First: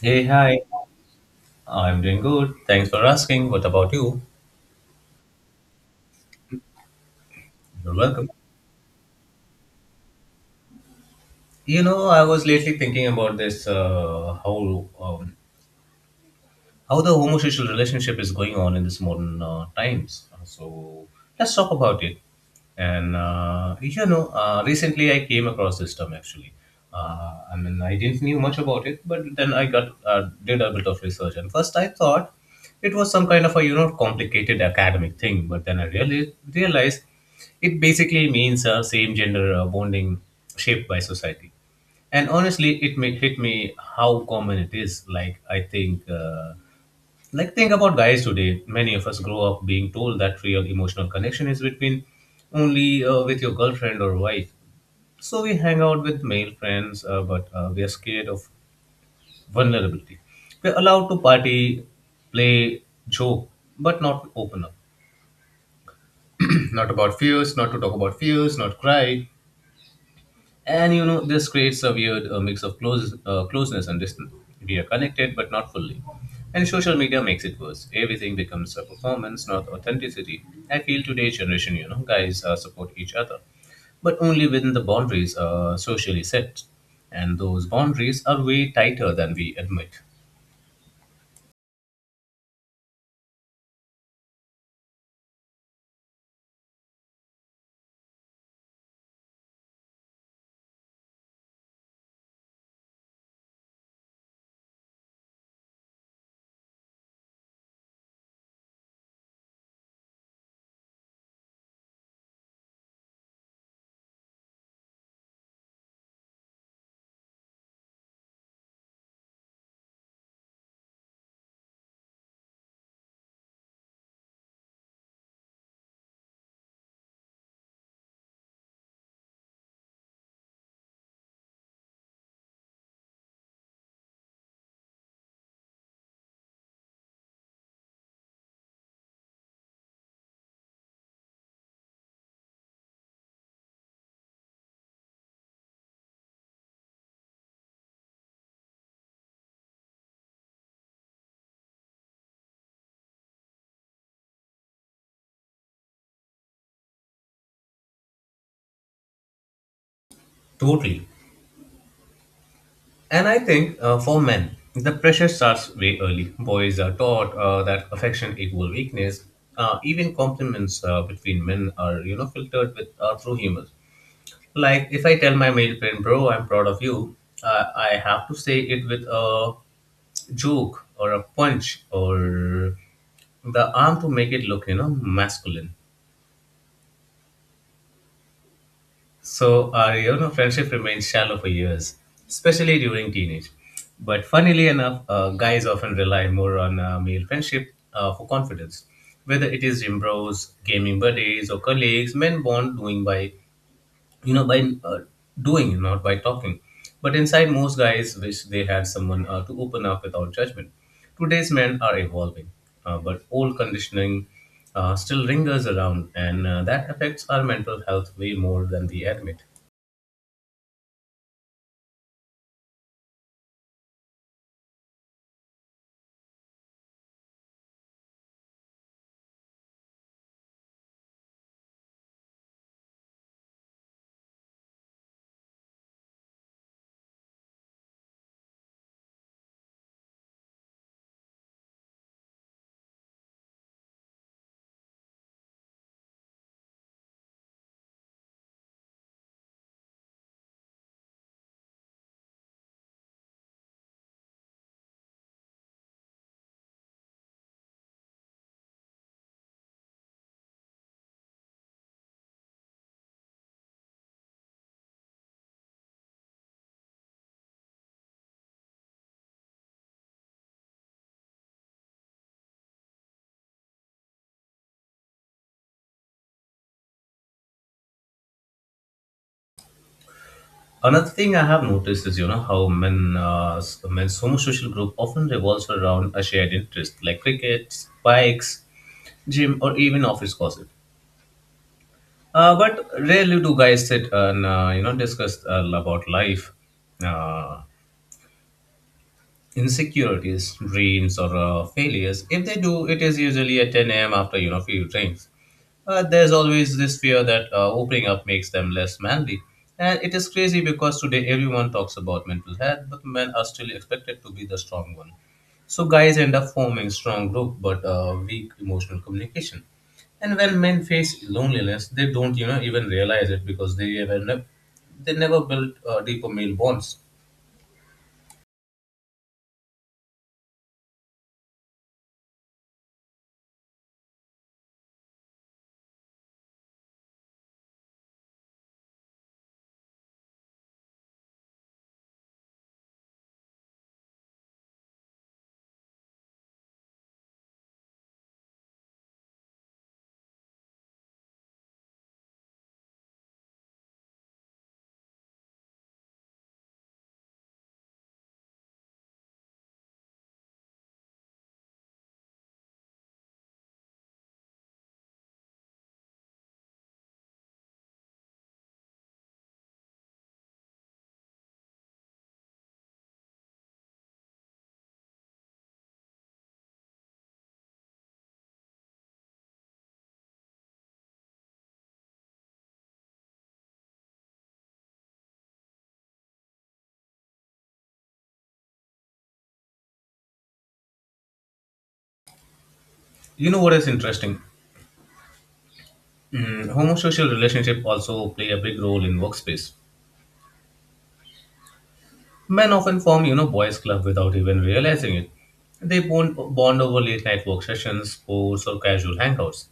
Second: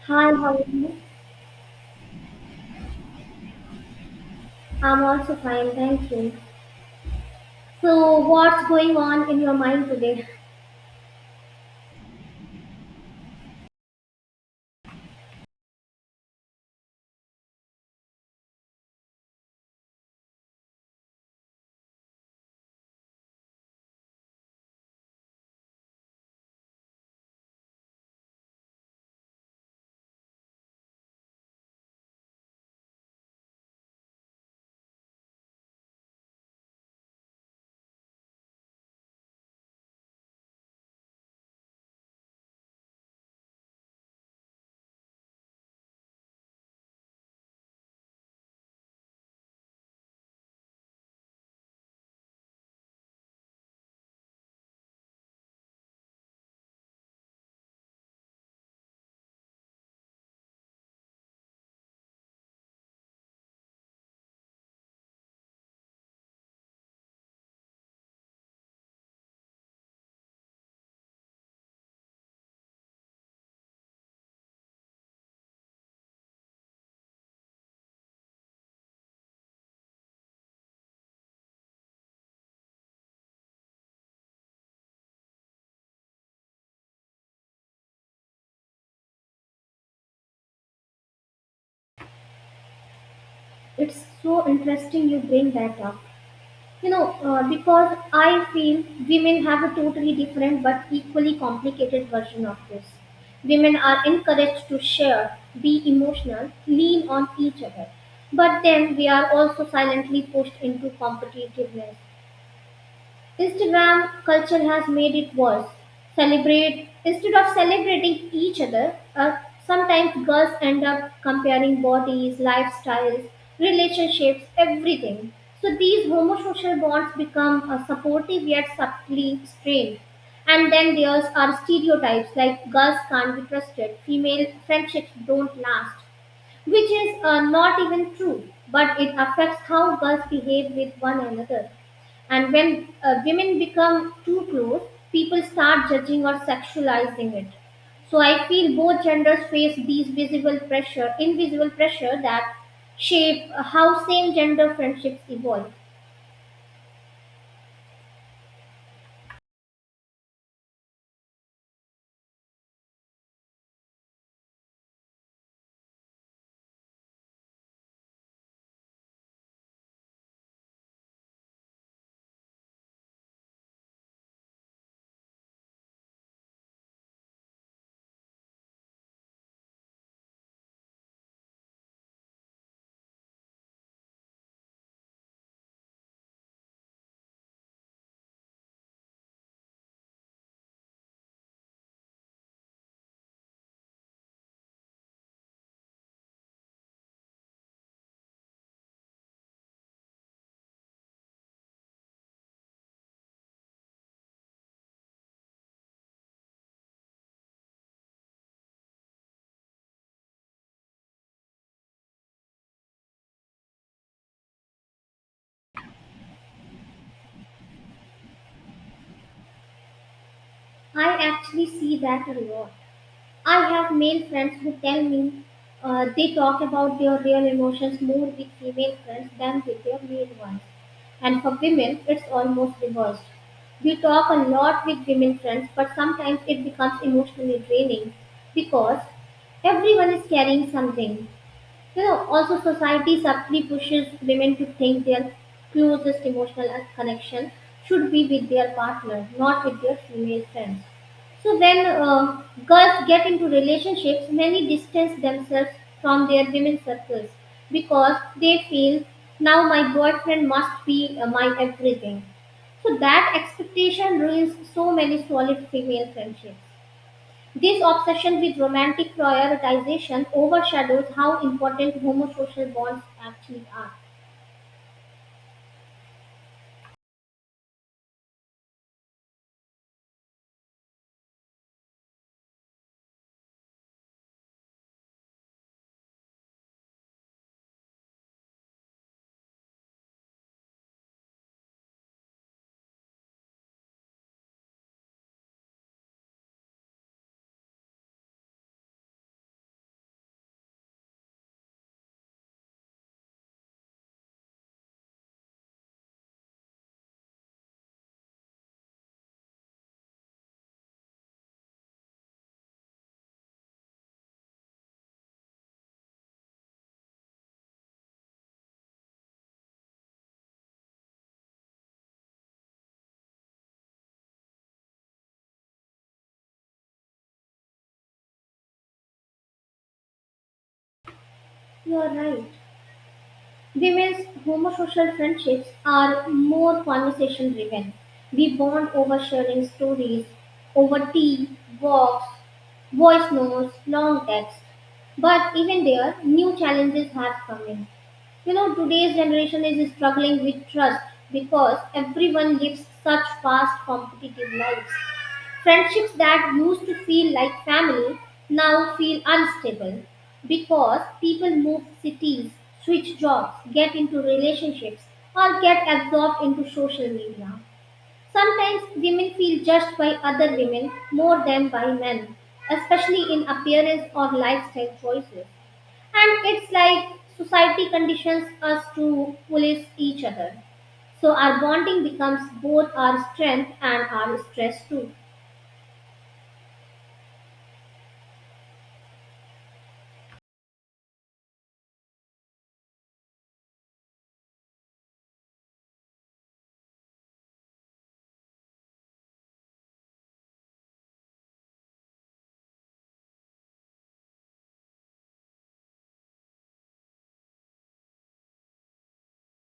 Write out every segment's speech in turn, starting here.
Hey, Hi, how are hi. you? I'm doing good. Thanks for asking. What about you? I'm also fine, thank you. You're So, welcome. what's going on in your mind today? You know, I was lately thinking about this whole how the homosexual relationship is going on in this modern times. So let's talk about it. And you know, recently I came across this term actually. I mean, I didn't knew much about it, but then I got did a bit of research. And first, I thought it was some kind of a you know complicated academic thing, but then I really realized it basically means same gender bonding shaped by society, and honestly it may hit me how common it is. Like I think like think about guys today. Many of us grow up being told that real emotional connection is between only with your girlfriend or wife. So we hang out with male friends but we are scared of vulnerability. We're allowed to party, play, joke, but not open up. Not to talk about fears, not cry. And you know, this creates a weird mix of closeness and distance. We are connected, but not fully. And social media makes it worse. Everything becomes a performance, not authenticity. I feel today's generation, you know, guys support each other, but only within the boundaries socially set. And those boundaries are way tighter than we admit. It's so interesting you bring that up. Because I feel women have a totally different but equally complicated version of this. Women are encouraged to share, be emotional, lean on each other. But then we are also silently pushed into competitiveness. Instagram culture has made it worse. Celebrate instead of celebrating each other, sometimes girls end up comparing bodies, lifestyles, relationships, everything. So these homosocial bonds become supportive yet subtly strained. And then there's our stereotypes like girls can't be trusted, female friendships don't last, which is not even true, but it affects how girls behave with one another. And when women become too close, people start judging or sexualizing it. So I feel both genders face these visible pressure, invisible pressure that shape how same gender friendships evolve. Totally. And I think for men, the pressure starts way early. Boys are taught that affection equal weakness. Even compliments between men are, you know, filtered with through humor. Like if I tell my male friend, "Bro, I'm proud of you," I have to say it with a joke or a punch or the arm to make it look, you know, masculine. So our you know friendship remains shallow for years, especially during teenage. But funnily enough, guys often rely more on male friendship for confidence. Whether it is gym bros, gaming buddies, or colleagues, men bond doing by you know by doing, not by talking. But inside, most guys wish they had someone to open up without judgment. Today's men are evolving, but old conditioning still lingers around, and that affects our mental health way more than we admit. I actually see that a lot. I have male friends who tell me they talk about their real emotions more with female friends than with their male ones. And for women, it's almost reversed. We talk a lot with women friends, but sometimes it becomes emotionally draining because everyone is carrying something. You know, also society subtly pushes women to think their closest emotional connection should be with their partner, not with their female friends. So when girls get into relationships, many distance themselves from their women circles because they feel now my boyfriend must be my everything. So that expectation ruins so many solid female friendships. This obsession with romantic prioritization overshadows how important homosocial bonds actually are. Another thing I have noticed is, you know, how men's homosocial group often revolves around a shared interest like cricket, bikes, gym, or even office gossip. But rarely do guys sit and, you know, discuss about life. Uh, Insecurities, dreams, or failures. If they do, it is usually at 10 a.m. after you know few drinks. But there's always this fear that opening up makes them less manly. And it is crazy because today everyone talks about mental health, but men are still expected to be the strong one. So guys end up forming strong group but weak emotional communication. And when men face loneliness, they don't you know even realize it because they never built deeper male bonds. You are right. Women's homosocial friendships are more conversation driven. We bond over sharing stories, over tea, walks, voice notes, long texts. But even there, new challenges have come in. You know, today's generation is struggling with trust because everyone lives such fast, competitive lives. Friendships that used to feel like family now feel unstable because people move cities, switch jobs, get into relationships, or get absorbed into social media. Sometimes women feel judged by other women more than by men, especially in appearance or lifestyle choices. And it's like society conditions us to police each other. So our bonding becomes both our strength and our stress too. You know what is interesting? Homosocial relationship also play a big role in workspace. Men often form, you know, boys' club without even realizing it. They bond over late night work sessions, sports, or casual hangouts.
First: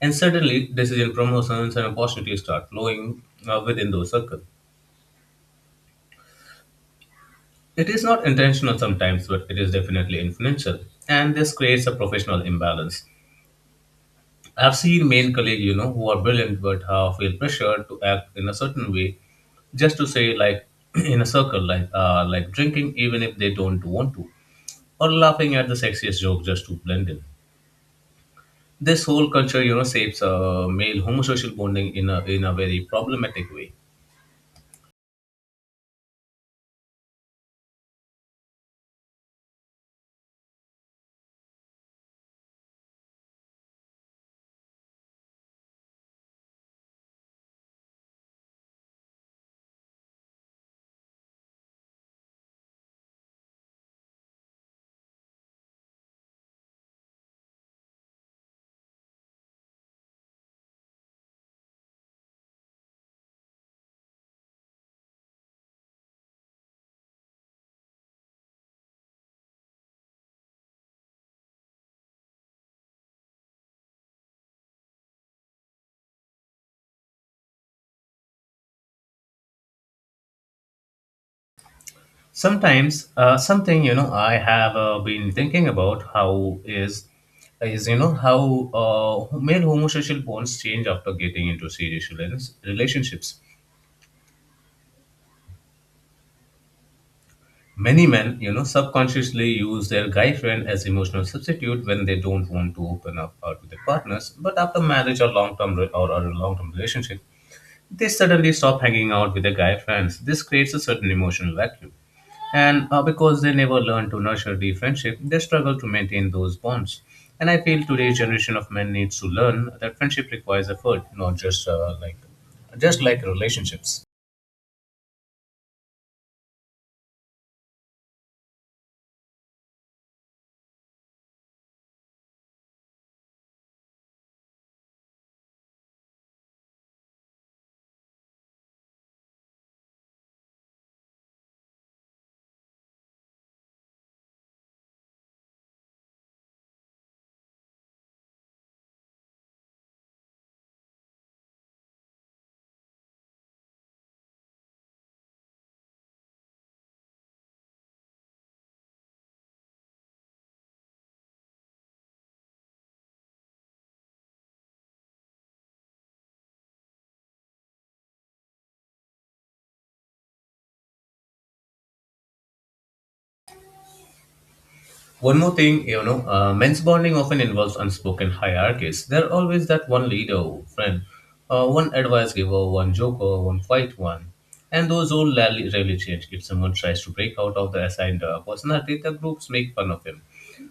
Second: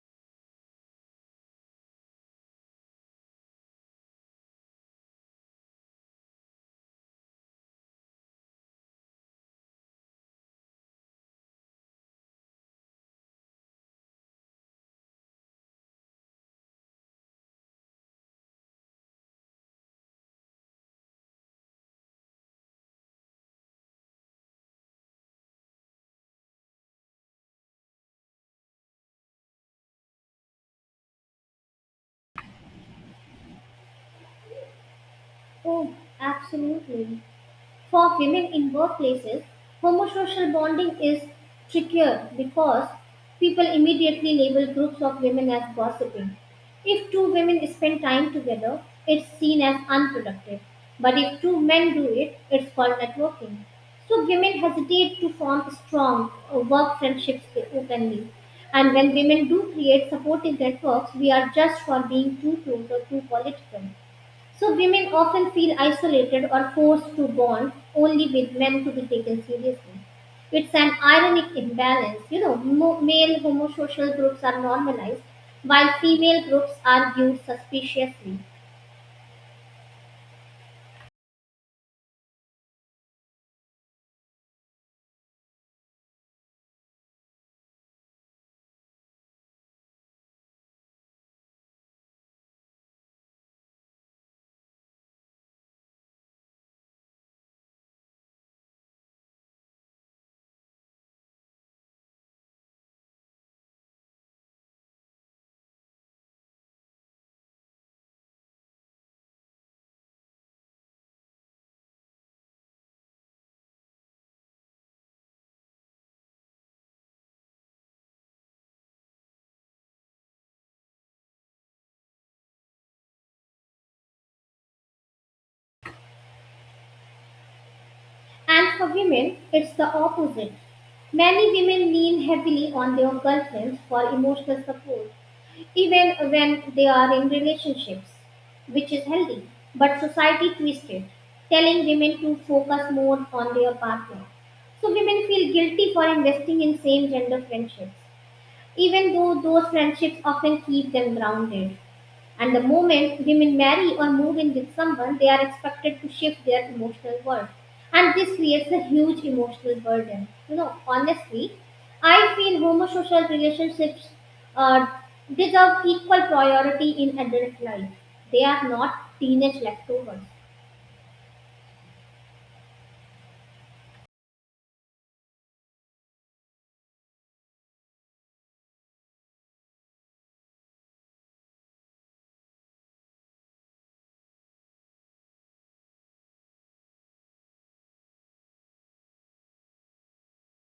And suddenly, decision promotions and opportunities start flowing within those circles. It is not intentional sometimes, but it is definitely influential. And this creates a professional imbalance. I've seen male colleagues, you know, who are brilliant but feel pressured to act in a certain way, just to say like in a circle, like drinking even if they don't want to, or laughing at the sexiest joke just to blend in. This whole culture, you know, shapes male homosocial bonding in a very problematic way. Oh, absolutely. For women in workplaces, homosocial bonding is trickier because people immediately label groups of women as gossiping. If two women spend time together, it's seen as unproductive. But if two men do it, it's called networking. So women hesitate to form strong work friendships openly. And when women do create supportive networks, we are judged for being too close or too political. So women often feel isolated or forced to bond only with men to be taken seriously. It's an ironic imbalance. Male homosocial groups are normalized while female groups are viewed suspiciously. Sometimes, something you know, I have been thinking about how is you know how male homosexual bonds change after getting into serious relationships. Many men, you know, subconsciously use their guy friend as emotional substitute when they don't want to open up to their partners. But after marriage or a long-term relationship, they suddenly stop hanging out with their guy friends. This creates a certain emotional vacuum, and because they never learn to nurture the friendship, they struggle to maintain those bonds. And I feel today's generation of men needs to learn that friendship requires effort, not just like just like relationships. And for women, it's the opposite. Many women lean heavily on their girlfriends for emotional support, even when they are in relationships, which is healthy. But society twists it, telling women to focus more on their partner. So women feel guilty for investing in same gender friendships, even though those friendships often keep them grounded. And the moment women marry or move in with someone, they are expected to shift their emotional world. And this creates a huge emotional burden. You know, honestly, I feel homosocial relationships uh, deserve equal priority in adult life. They are not teenage leftovers. One more thing, you know, men's bonding often involves unspoken hierarchies. There are always that one leader, or friend, one advice giver, one joker, one quiet one. And those all rarely change. If someone tries to break out of the assigned personality, the groups make fun of him.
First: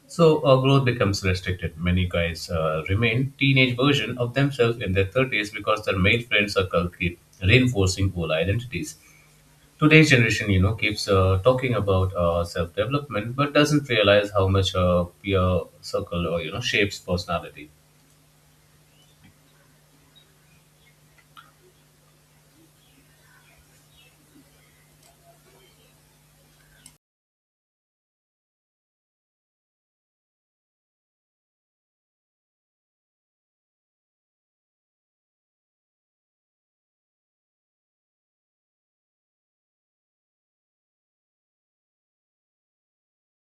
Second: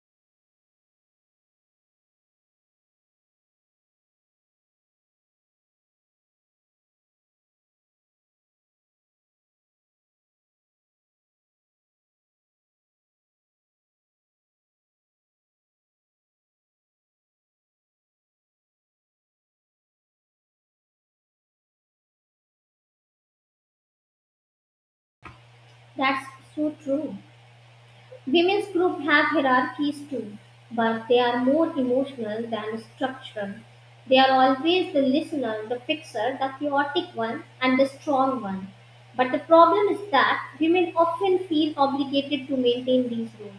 So growth becomes restricted. Many guys remain teenage version of themselves in their 30s because their male friend circle keep reinforcing old identities. Today's generation, you know, keeps talking about self development, but doesn't realize how much peer circle or you know shapes personality. That's so true. Women's groups have hierarchies too, but they are more emotional than structural. They are always the listener, the fixer, the chaotic one, and the strong one. But the problem is that women often feel obligated to maintain these roles.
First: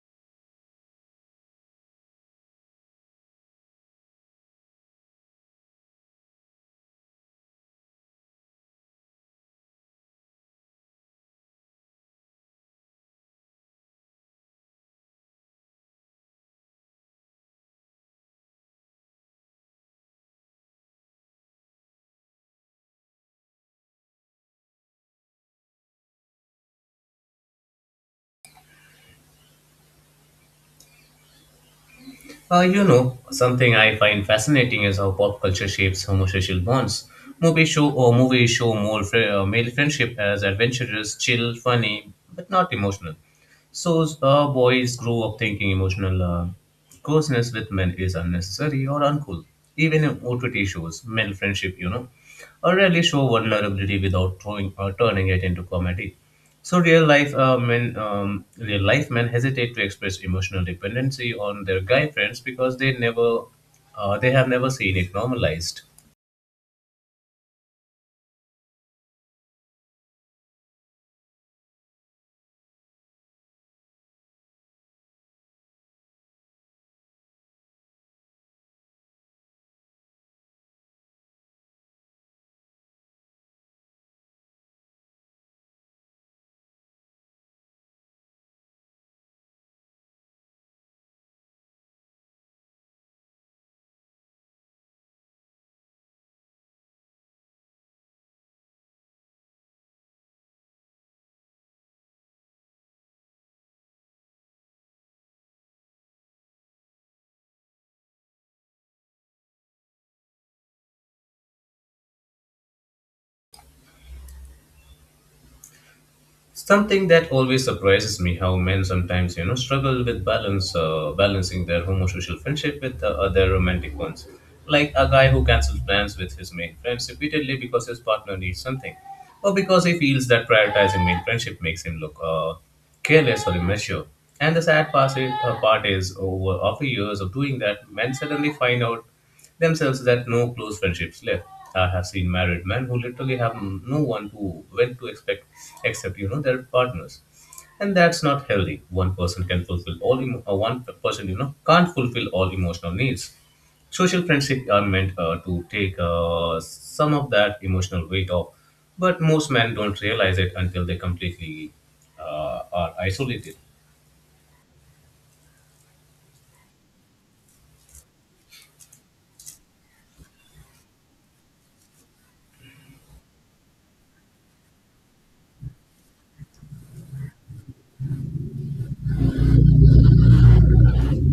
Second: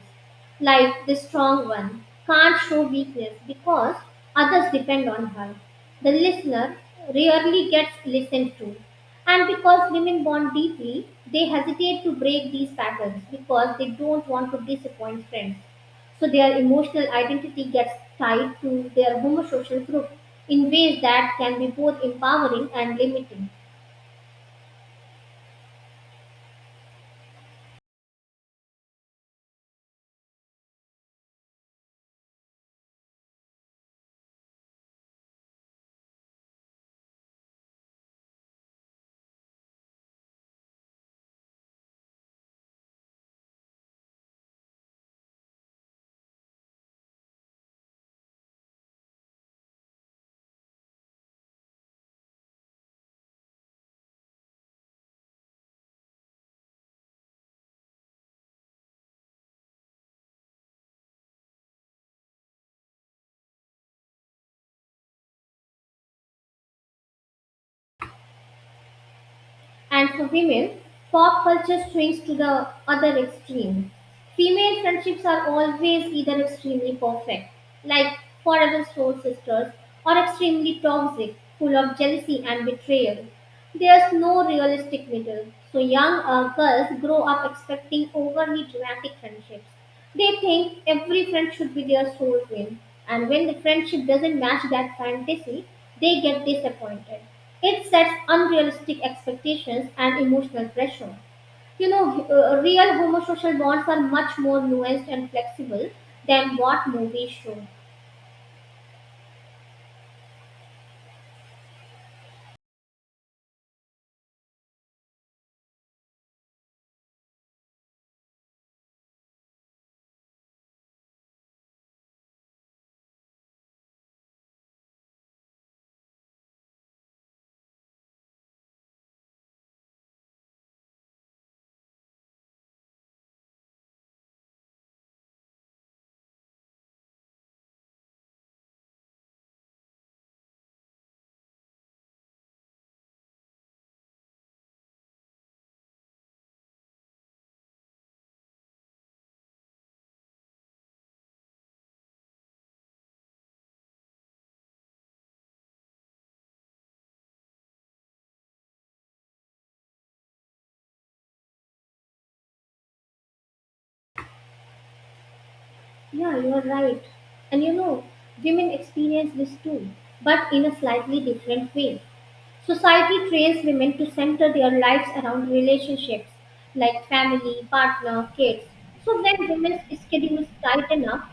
Life, the strong one, can't show weakness because others depend on her. The listener rarely gets listened to. And because women bond deeply, they hesitate to break these patterns because they don't want to disappoint friends. So their emotional identity gets tied to their homosocial group in ways that can be both empowering and limiting. You know, something I find fascinating is how pop culture shapes homosocial bonds. Movies show more male friendship as adventurous, chill, funny, but not emotional. So boys grow up thinking emotional closeness with men is unnecessary or uncool. Even in OTT shows, male friendship, you know, or rarely show vulnerability without throwing or turning it into comedy. So real life men hesitate to express emotional dependency on their guy friends because they have never seen it normalized. And for women, pop culture swings to the other extreme. Female friendships are always either extremely perfect, like forever soul sisters, or extremely toxic, full of jealousy and betrayal. There's no realistic middle, so young girls grow up expecting overly dramatic friendships. They think every friend should be their soulmate, and when the friendship doesn't match that fantasy, they get disappointed. It sets unrealistic expectations and emotional pressure. Real homosocial bonds are much more nuanced and flexible than what movies show. Something that always surprises me how men sometimes, you know, struggle with balancing their homosocial friendship with their romantic ones. Like a guy who cancels plans with his male friends repeatedly because his partner needs something, or because he feels that prioritizing male friendship makes him look careless or immature. And the sad part is over after years of doing that, men suddenly find out themselves that no close friendships left. I have seen married men who literally have no one to when to expect except you know their partners, and that's not healthy. One person you know can't fulfill all emotional needs. Social friendships are meant to take some of that emotional weight off, but most men don't realize it until they completely are isolated. Yeah, you are right. And you know, women experience this too, but in a slightly different way. Society trains women to center their lives around relationships like family, partner, kids. So when women's schedules tighten up,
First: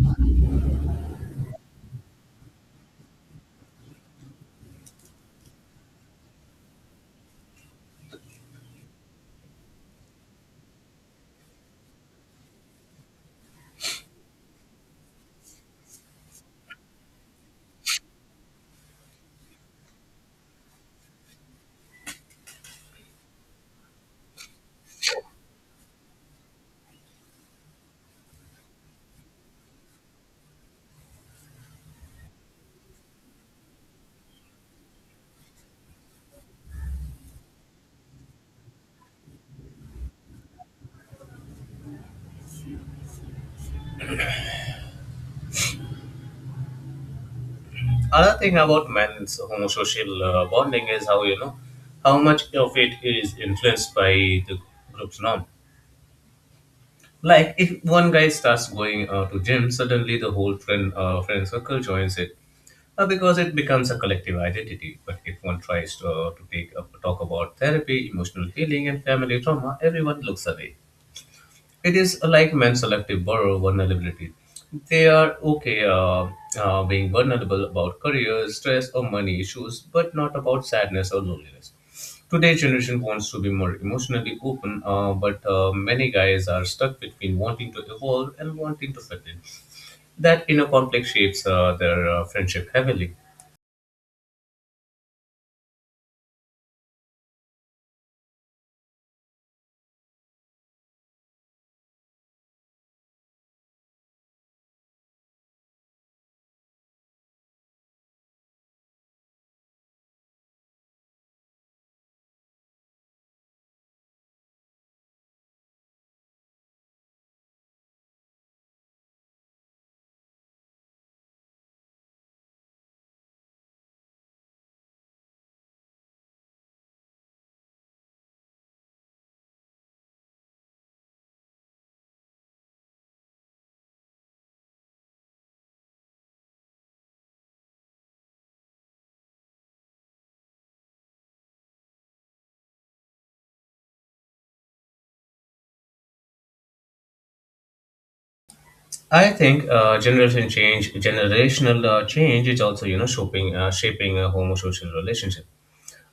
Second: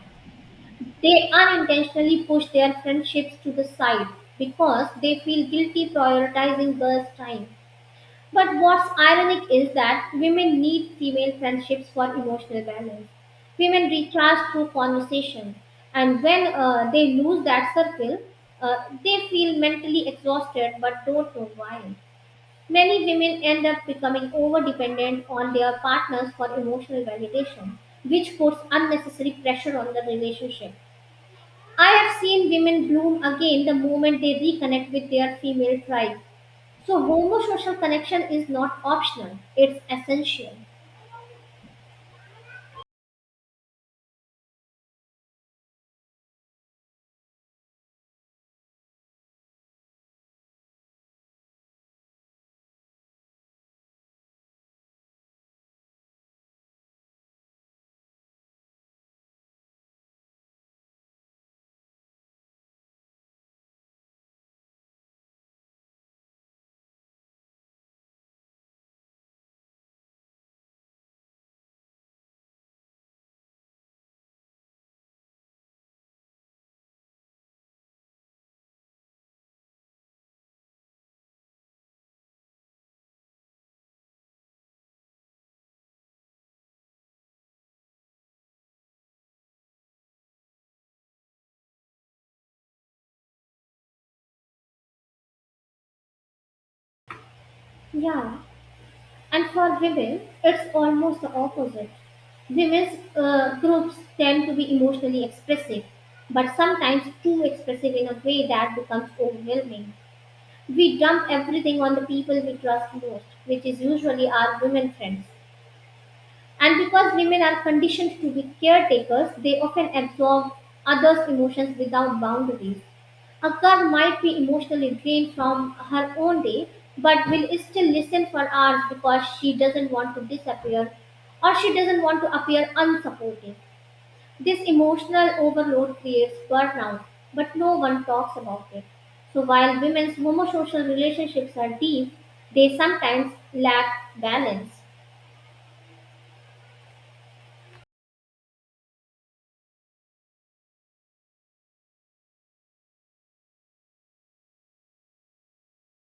they unintentionally push their friendships to the side because they feel guilty prioritizing girls' time. But what's ironic is that women need female friendships for emotional balance. Women recharge through conversation, and when they lose that circle, uh, they feel mentally exhausted but don't know why. Many women end up becoming over dependent on their partners for emotional validation, which puts unnecessary pressure on the relationship. I have seen women bloom again the moment they reconnect with their female tribe, so homosocial connection is not optional, it's essential. Another thing about men's homosocial bonding is how you know how much of it is influenced by the group's norm. Like if one guy starts going to gym, suddenly the whole friend circle joins it because it becomes a collective identity. But if one tries to, talk about therapy, emotional healing, and family trauma, everyone looks away. It is like men's selective borrow vulnerability. They are okay being vulnerable about career, stress, or money issues, but not about sadness or loneliness. Today's generation wants to be more emotionally open, but many guys are stuck between wanting to evolve and wanting to fit in. That inner conflict shapes their friendship heavily. Yeah, and for women, it's almost the opposite. Women's groups tend to be emotionally expressive, but sometimes too expressive in a way that becomes overwhelming. We dump everything on the people we trust most, which is usually our women friends. And because women are conditioned to be caretakers, they often absorb others' emotions without boundaries. Akkar might be emotionally drained from her own day, but will still listen for hours because she doesn't want to disappear or she doesn't want to appear unsupportive. This emotional overload creates burnout, but no one talks about it. So while women's homosocial relationships are deep, they sometimes lack balance. I think generational change is also you know shaping a homosocial relationship.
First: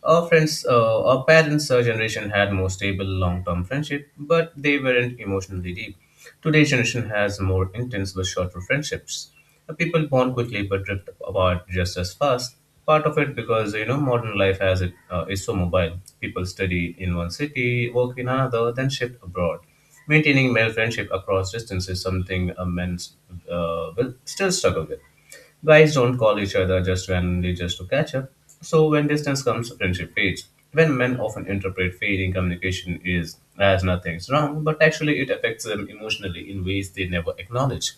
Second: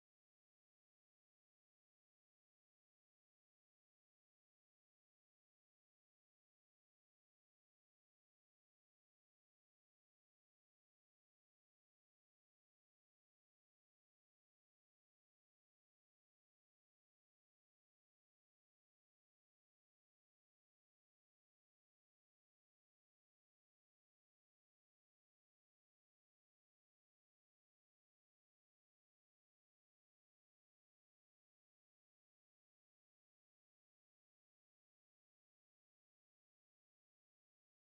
Our parents' generation had more stable long-term friendship, but they weren't emotionally deep. Today's generation has more intense but shorter friendships. People bond quickly but drift apart just as fast. Part of it because you know modern life has it is so mobile. People study in one city, work in another, then shift abroad. Maintaining male friendship across distance is something men will still struggle with. Guys don't call each other just randomly just to catch up. So when distance comes, friendship fades. When men often interpret fading communication is as nothing's wrong, but actually it affects them emotionally in ways they never acknowledge.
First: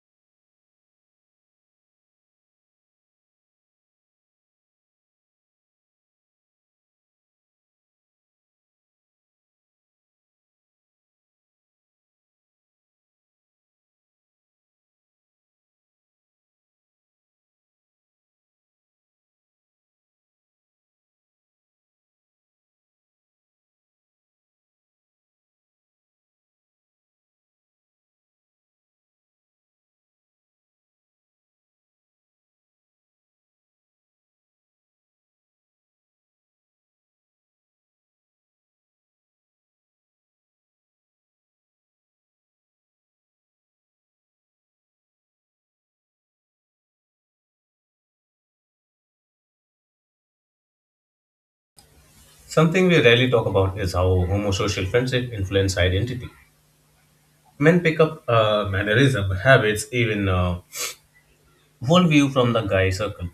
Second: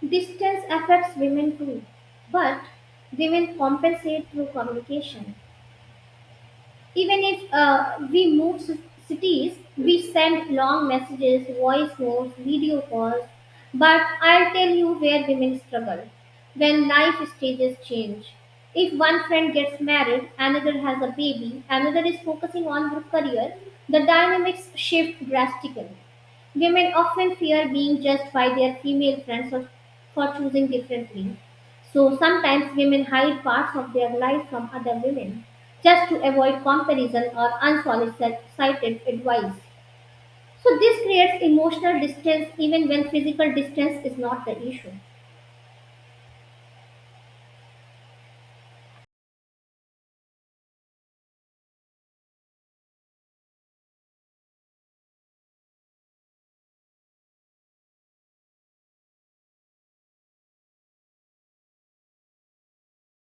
Distance affects women too, but women compensate through communication. Even if we cities, we send long messages, voice notes, video calls. But I'll tell you where women struggle when life stages change. If one friend gets married, another has a baby, another is focusing on her career, the dynamics shift drastically. Women often fear being judged by their female friends for choosing differently. So sometimes women hide parts of their lives from other women just to avoid comparison or unsolicited advice. So this creates emotional distance even when physical distance is not the issue. Something we rarely talk about is how homosocial friendship influence identity. Men pick up mannerism, habits, even worldview from the guy circle.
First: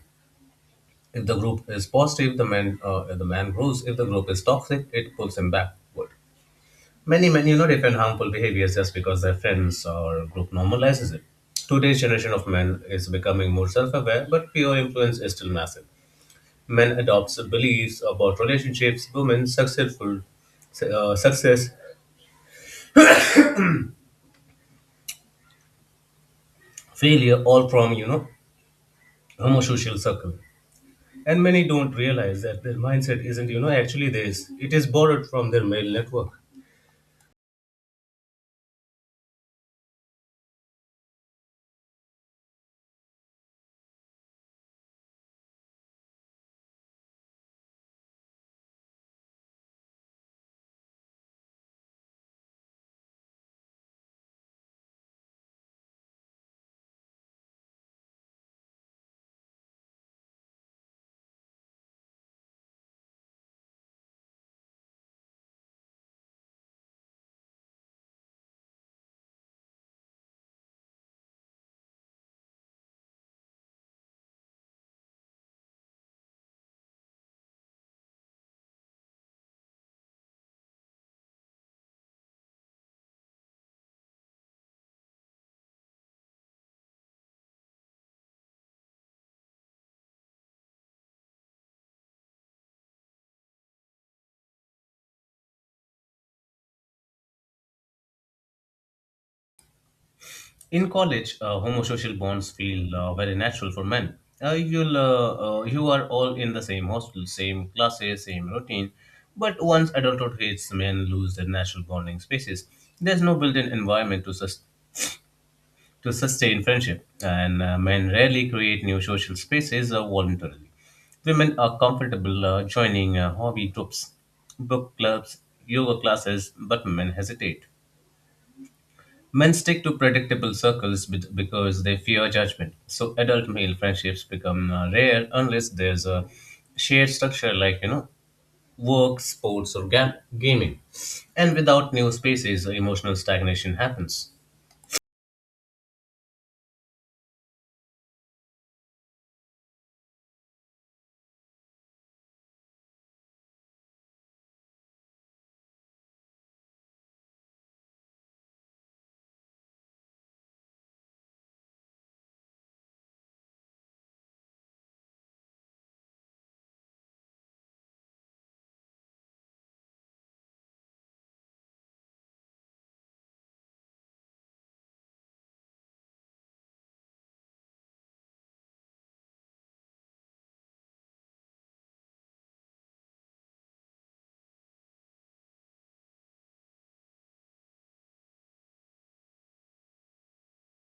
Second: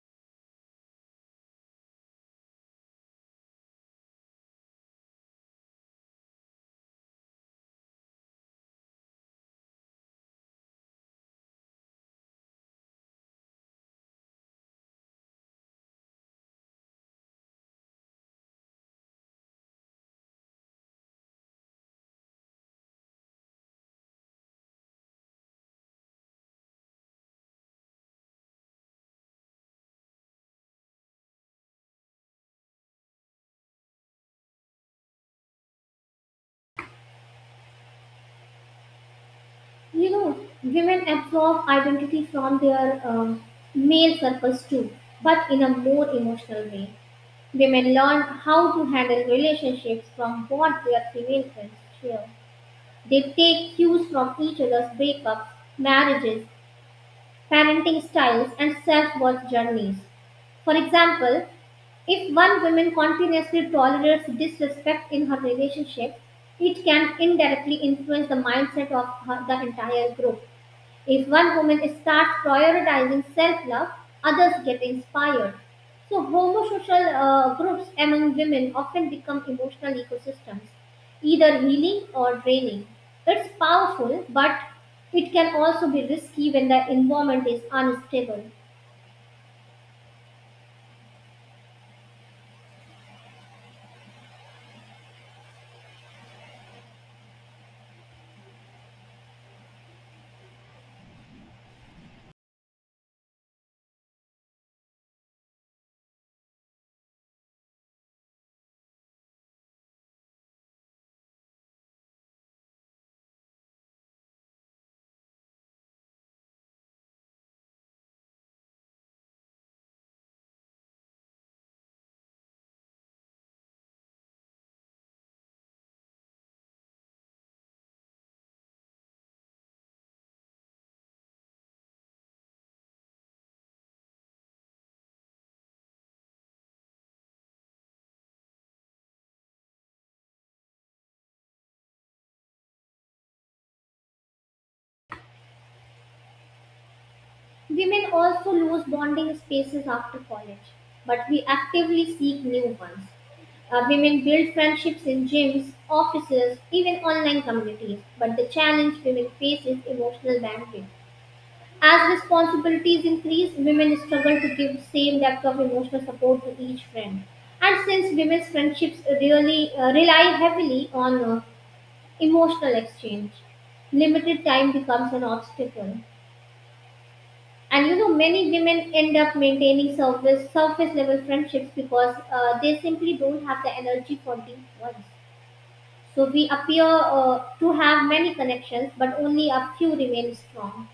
If the group is positive, the man grows. If the group is toxic, it pulls him backward. Many men, you know, defend harmful behaviors just because their friends or group normalizes it. Today's generation of men is becoming more self-aware, but peer influence is still massive. Men adopts beliefs about relationships, women, success, failure, all from you know homosocial circle. And many don't realize that their mindset isn't you know actually this. It is borrowed from their male network. You know, women absorb identity from their male circles too, but in a more emotional way. Women learn how to handle relationships from what their female friends share. They take cues from each other's breakups, marriages, parenting styles, and self worth journeys. For example, if one woman continuously tolerates disrespect in her relationship, it can indirectly influence the mindset of her, the entire group. If one woman starts prioritizing self love, others get inspired. So, homosocial groups among women often become emotional ecosystems, either healing or draining. It's powerful, but it can also be risky when the environment is unstable. In college, homosocial bonds feel very natural for men. You are all in the same hostel, same classes, same routine. But once adulthood hits, men lose their natural bonding spaces. There's no built-in environment to, to sustain friendship, and men rarely create new social spaces voluntarily. Women are comfortable joining hobby groups, book clubs, yoga classes, but men hesitate. Men stick to predictable circles because they fear judgment. So adult male friendships become rare unless there's a shared structure like, you know, work, sports, or gaming. And without new spaces, emotional stagnation happens. Women also lose bonding spaces after college, but we actively seek new ones. Women build friendships in gyms, offices, even online communities, but the challenge women face is emotional bandwidth. As responsibilities increase, women struggle to give the same depth of emotional support to each friend. And since women's friendships really rely heavily on emotional exchange, limited time becomes an obstacle, and you know many women end up maintaining surface level friendships because they simply don't have the energy for deep ones. So we appear to have many connections but only a few remain strong.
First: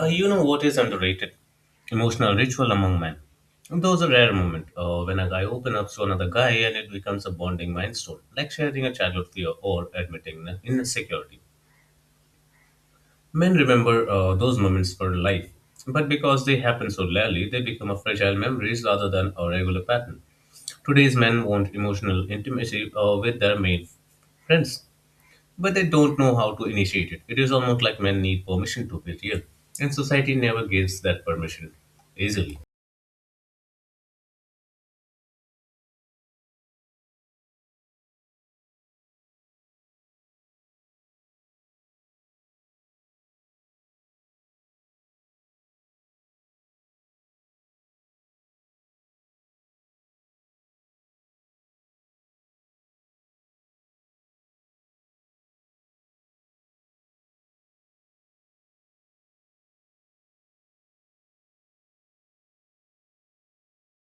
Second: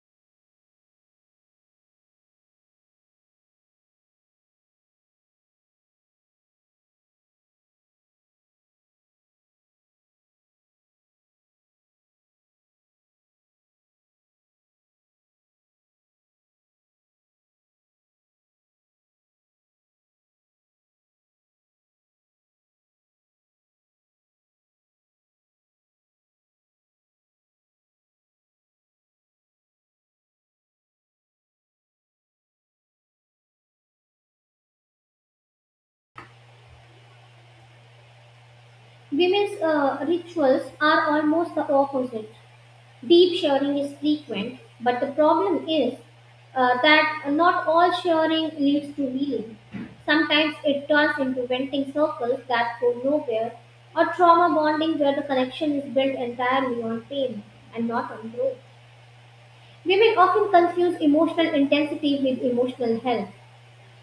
You know what is underrated? Emotional ritual among men. And those are rare moments when a guy opens up to another guy and it becomes a bonding milestone, like sharing a childhood fear or admitting an insecurity. Men remember those moments for life, but because they happen so rarely, they become a fragile memories rather than a regular pattern. Today's men want emotional intimacy with their male friends, but they don't know how to initiate it. It is almost like men need permission to be real, and society never gives that permission easily. Women's rituals are almost the opposite. Deep shearing is frequent, but the problem is that not all shearing leads to healing. Sometimes it turns into venting circles that go nowhere, or trauma bonding where the connection is built entirely on pain and not on growth. Women often confuse emotional intensity with emotional health.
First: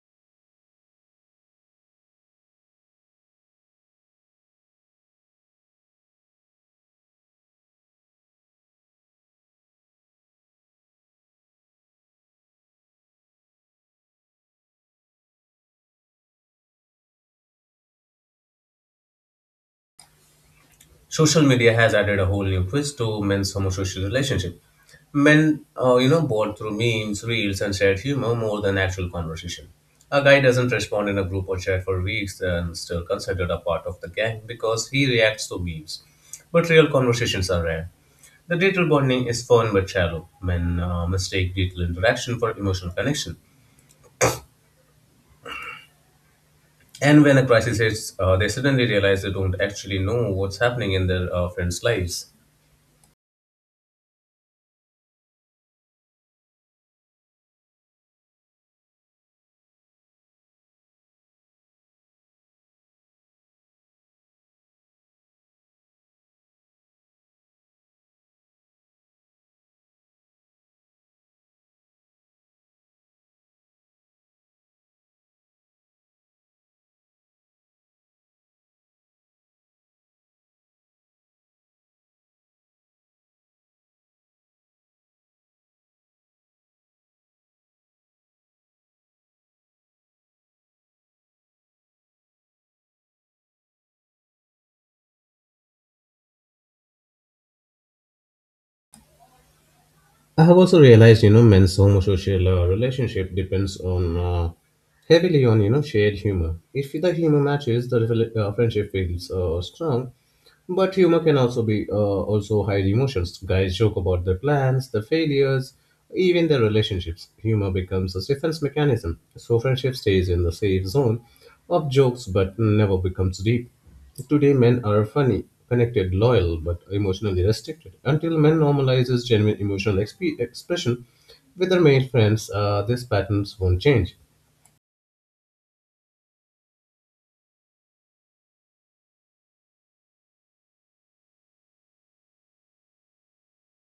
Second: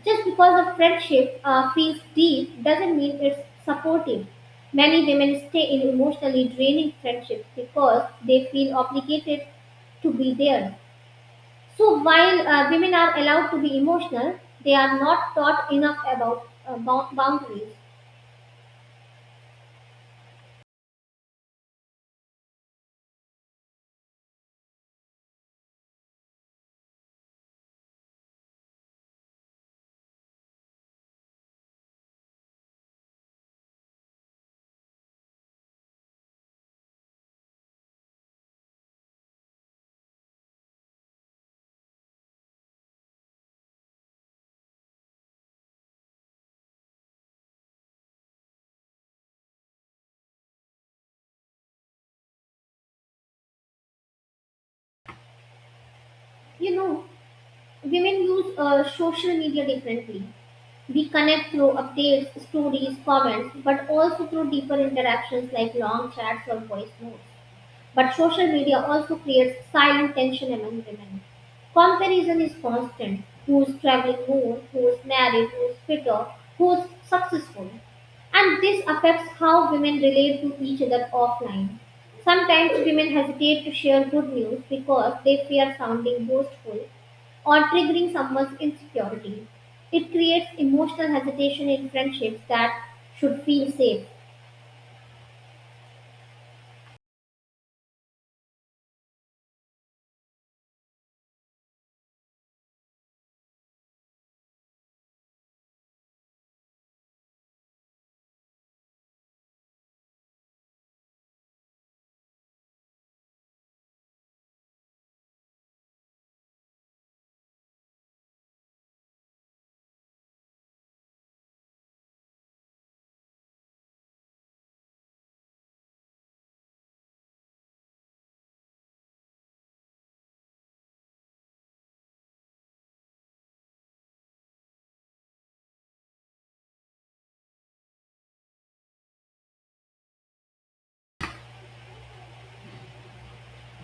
Just because a friendship feels deep doesn't mean it's supportive. Many women stay in emotionally draining friendships because they feel obligated to be there. So while women are allowed to be emotional, they are not taught enough about boundaries. Social media has added a whole new twist to men's homosocial relationship. Men, you know, bond through memes, reels, and shared humor more than actual conversation. A guy doesn't respond in a group or chat for weeks and still considered a part of the gang because he reacts to memes. But real conversations are rare. The digital bonding is fun but shallow. Men mistake digital interaction for emotional connection. And when a crisis hits, they suddenly realize they don't actually know what's happening in their friends' lives. You know, women use social media differently. We connect through updates, stories, comments, but also through deeper interactions like long chats or voice notes. But social media also creates silent tension among women. Comparison is constant. Who's traveling more, who's married, who's fitter, who's successful. And this affects how women relate to each other offline. Sometimes women hesitate to share good news because they fear sounding boastful or triggering someone's insecurity. It creates emotional hesitation in friendships that should feel safe. I have also realized, you know, men's homosocial relationship depends on heavily on you know shared humor. If the humor matches, the friendship feels strong. But humor can also be also hide emotions. Guys joke about their plans, their failures, even their relationships. Humor becomes a defense mechanism, so friendship stays in the safe zone of jokes but never becomes deep. Today, men are funny, connected, loyal, but emotionally restricted. Until men normalizes genuine emotional expression with their male friends, these patterns won't change.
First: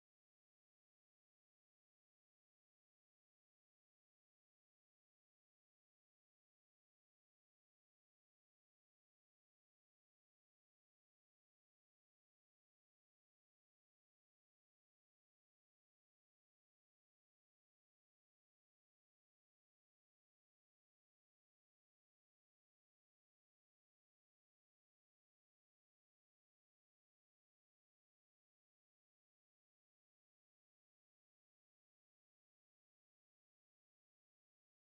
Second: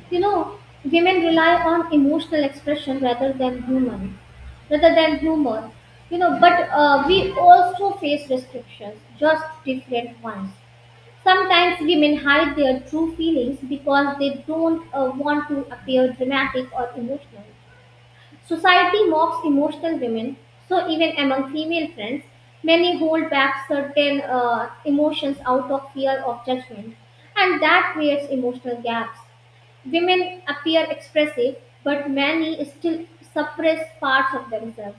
You know, women rely on emotional expression rather than humor. You know, but we also face restrictions, just different ones. Sometimes women hide their true feelings because they don't want to appear dramatic or emotional. Society mocks emotional women, so even among female friends, many hold back certain emotions out of fear of judgment, and that creates emotional gaps. Women appear expressive, but many still suppress parts of themselves.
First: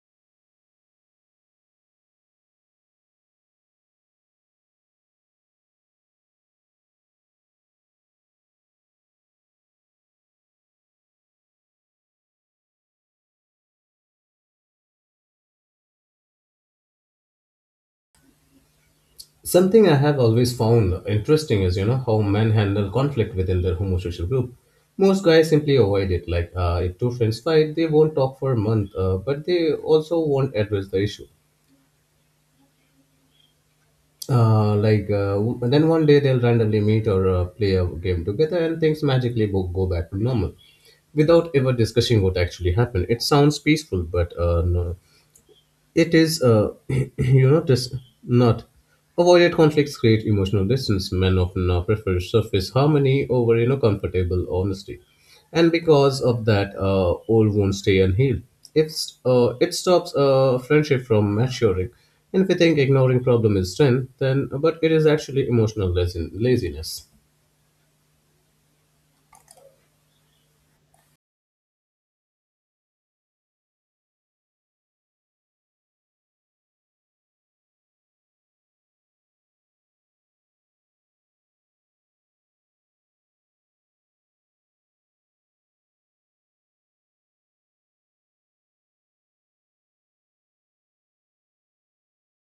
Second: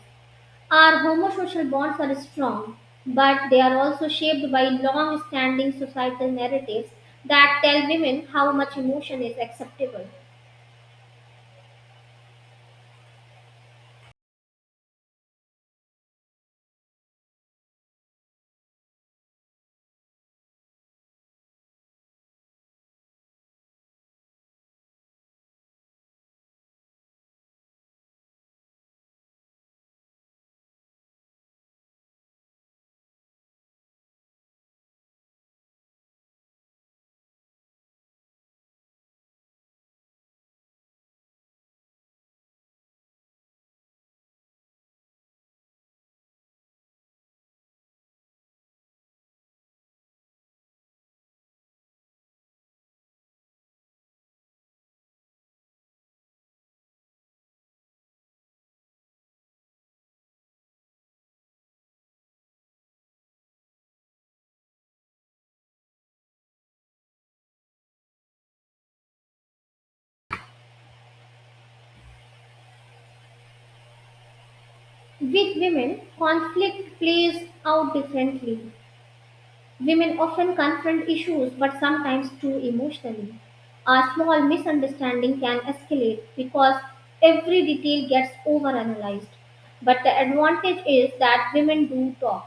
Our homosocial bonds are strong, but they are also shaped by long standing societal narratives that tell women how much emotion is acceptable. Something I have always found interesting is, you know, how men handle conflict within their homosexual group. Most guys simply avoid it. Like, if two friends fight, they won't talk for a month, but they also won't address the issue. Then one day they'll randomly meet or play a game together, and things magically go back to normal without ever discussing what actually happened. It sounds peaceful, but no, it is, you know, just not. Avoided conflicts create emotional distance. Men often now prefer surface harmony over, you know, comfortable honesty. And because of that, all wounds stay unhealed. If, It stops a friendship from maturing. And if we think ignoring problem is strength, then, but it is actually emotional laziness. With women, conflict plays out differently. Women often confront issues, but sometimes too emotionally. A small misunderstanding can escalate because every detail gets overanalyzed. But the advantage is that women do talk.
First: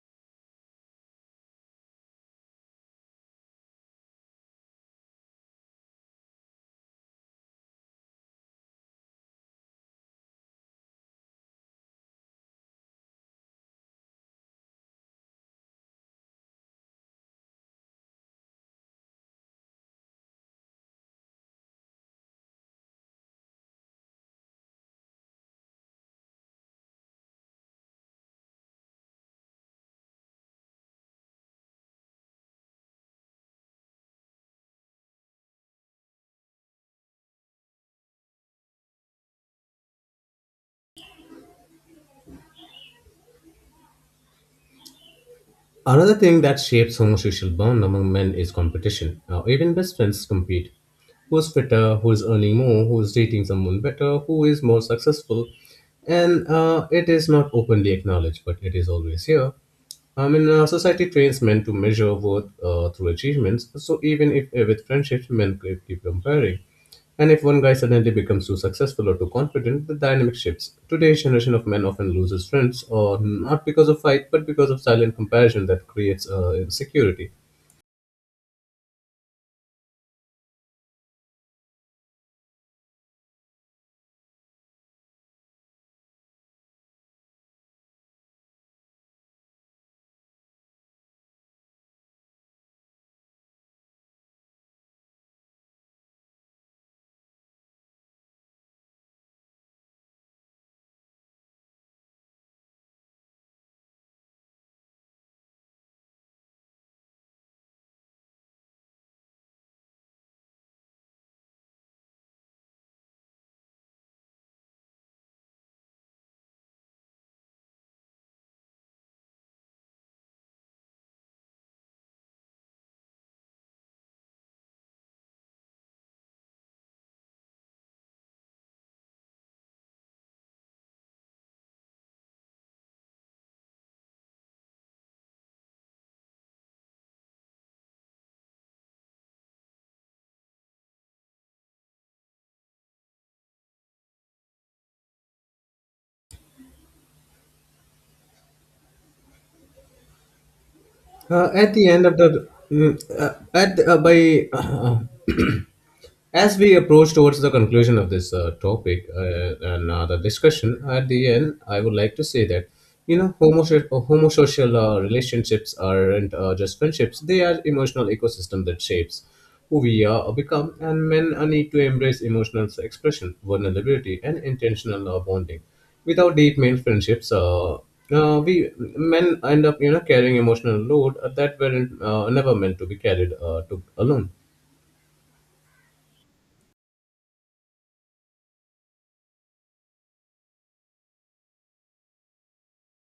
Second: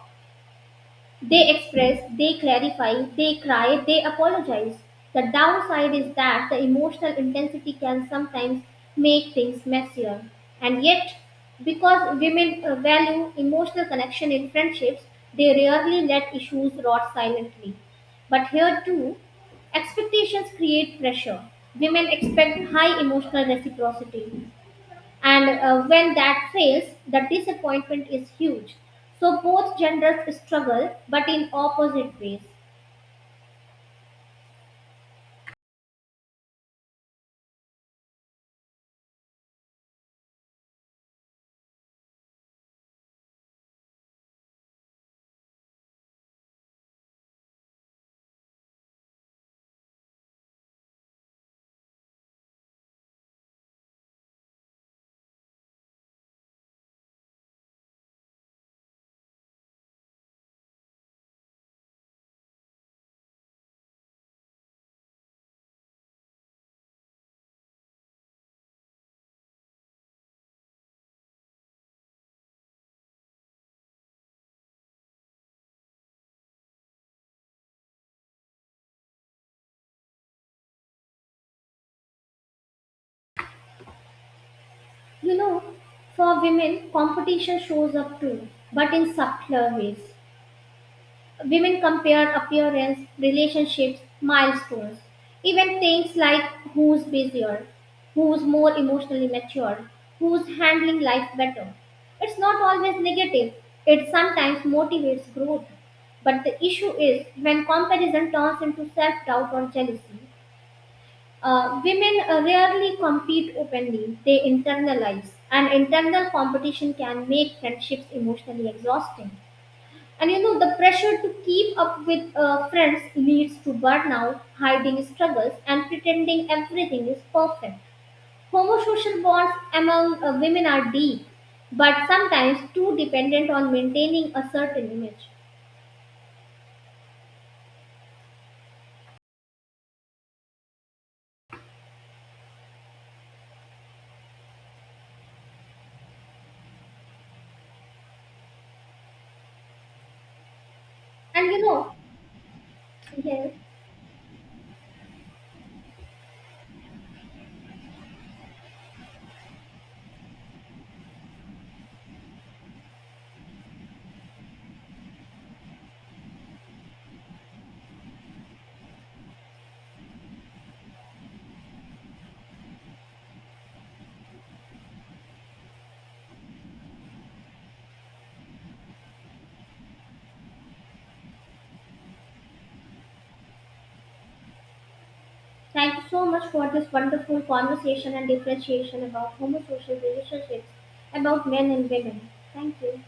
They express, they clarify, they cry, they apologize. The downside is that the emotional intensity can sometimes make things messier. And yet, because women value emotional connection in friendships, they rarely let issues rot silently. But here too, expectations create pressure. Women expect high emotional reciprocity, and when that fails, the disappointment is huge. So both genders struggle but in opposite ways. Another thing that shapes homosexual bond among men is competition. Now, even best friends compete. Who's fitter? Who is earning more? Who is dating someone better? Who is more successful? And it is not openly acknowledged, but it is always here. I mean, society trains men to measure worth through achievements. So even if with friendships, men keep comparing. And if one guy suddenly becomes too successful or too confident, the dynamic shifts. Today's generation of men often loses friends, or not because of fight, but because of silent comparison that creates insecurity. You know, for women competition shows up too, but in subtler ways. Women compare appearance, relationships, milestones, even things like who's busier, who's more emotionally mature, who's handling life better. It's not always negative, it sometimes motivates growth. But the issue is when comparison turns into self doubt or jealousy. Women rarely compete openly, they internalize, and internal competition can make friendships emotionally exhausting. And you know, the pressure to keep up with friends leads to burnout, hiding struggles, and pretending everything is perfect. Homosocial bonds among women are deep, but sometimes too dependent on maintaining a certain image. And you At the know, end of the, mm, yes, at by As we approach towards the conclusion of this topic and the discussion, at the end, I would like to say that you know homosocial relationships aren't just friendships; they are emotional ecosystem that shapes who we are or become. And men need to embrace emotional expression, vulnerability, and intentional bonding. Without deep male friendships, we men end up you know carrying emotional load that weren't never meant to be carried to alone. thank you so much for this wonderful conversation and differentiation about homosocial relationships, about men and women. Thank you.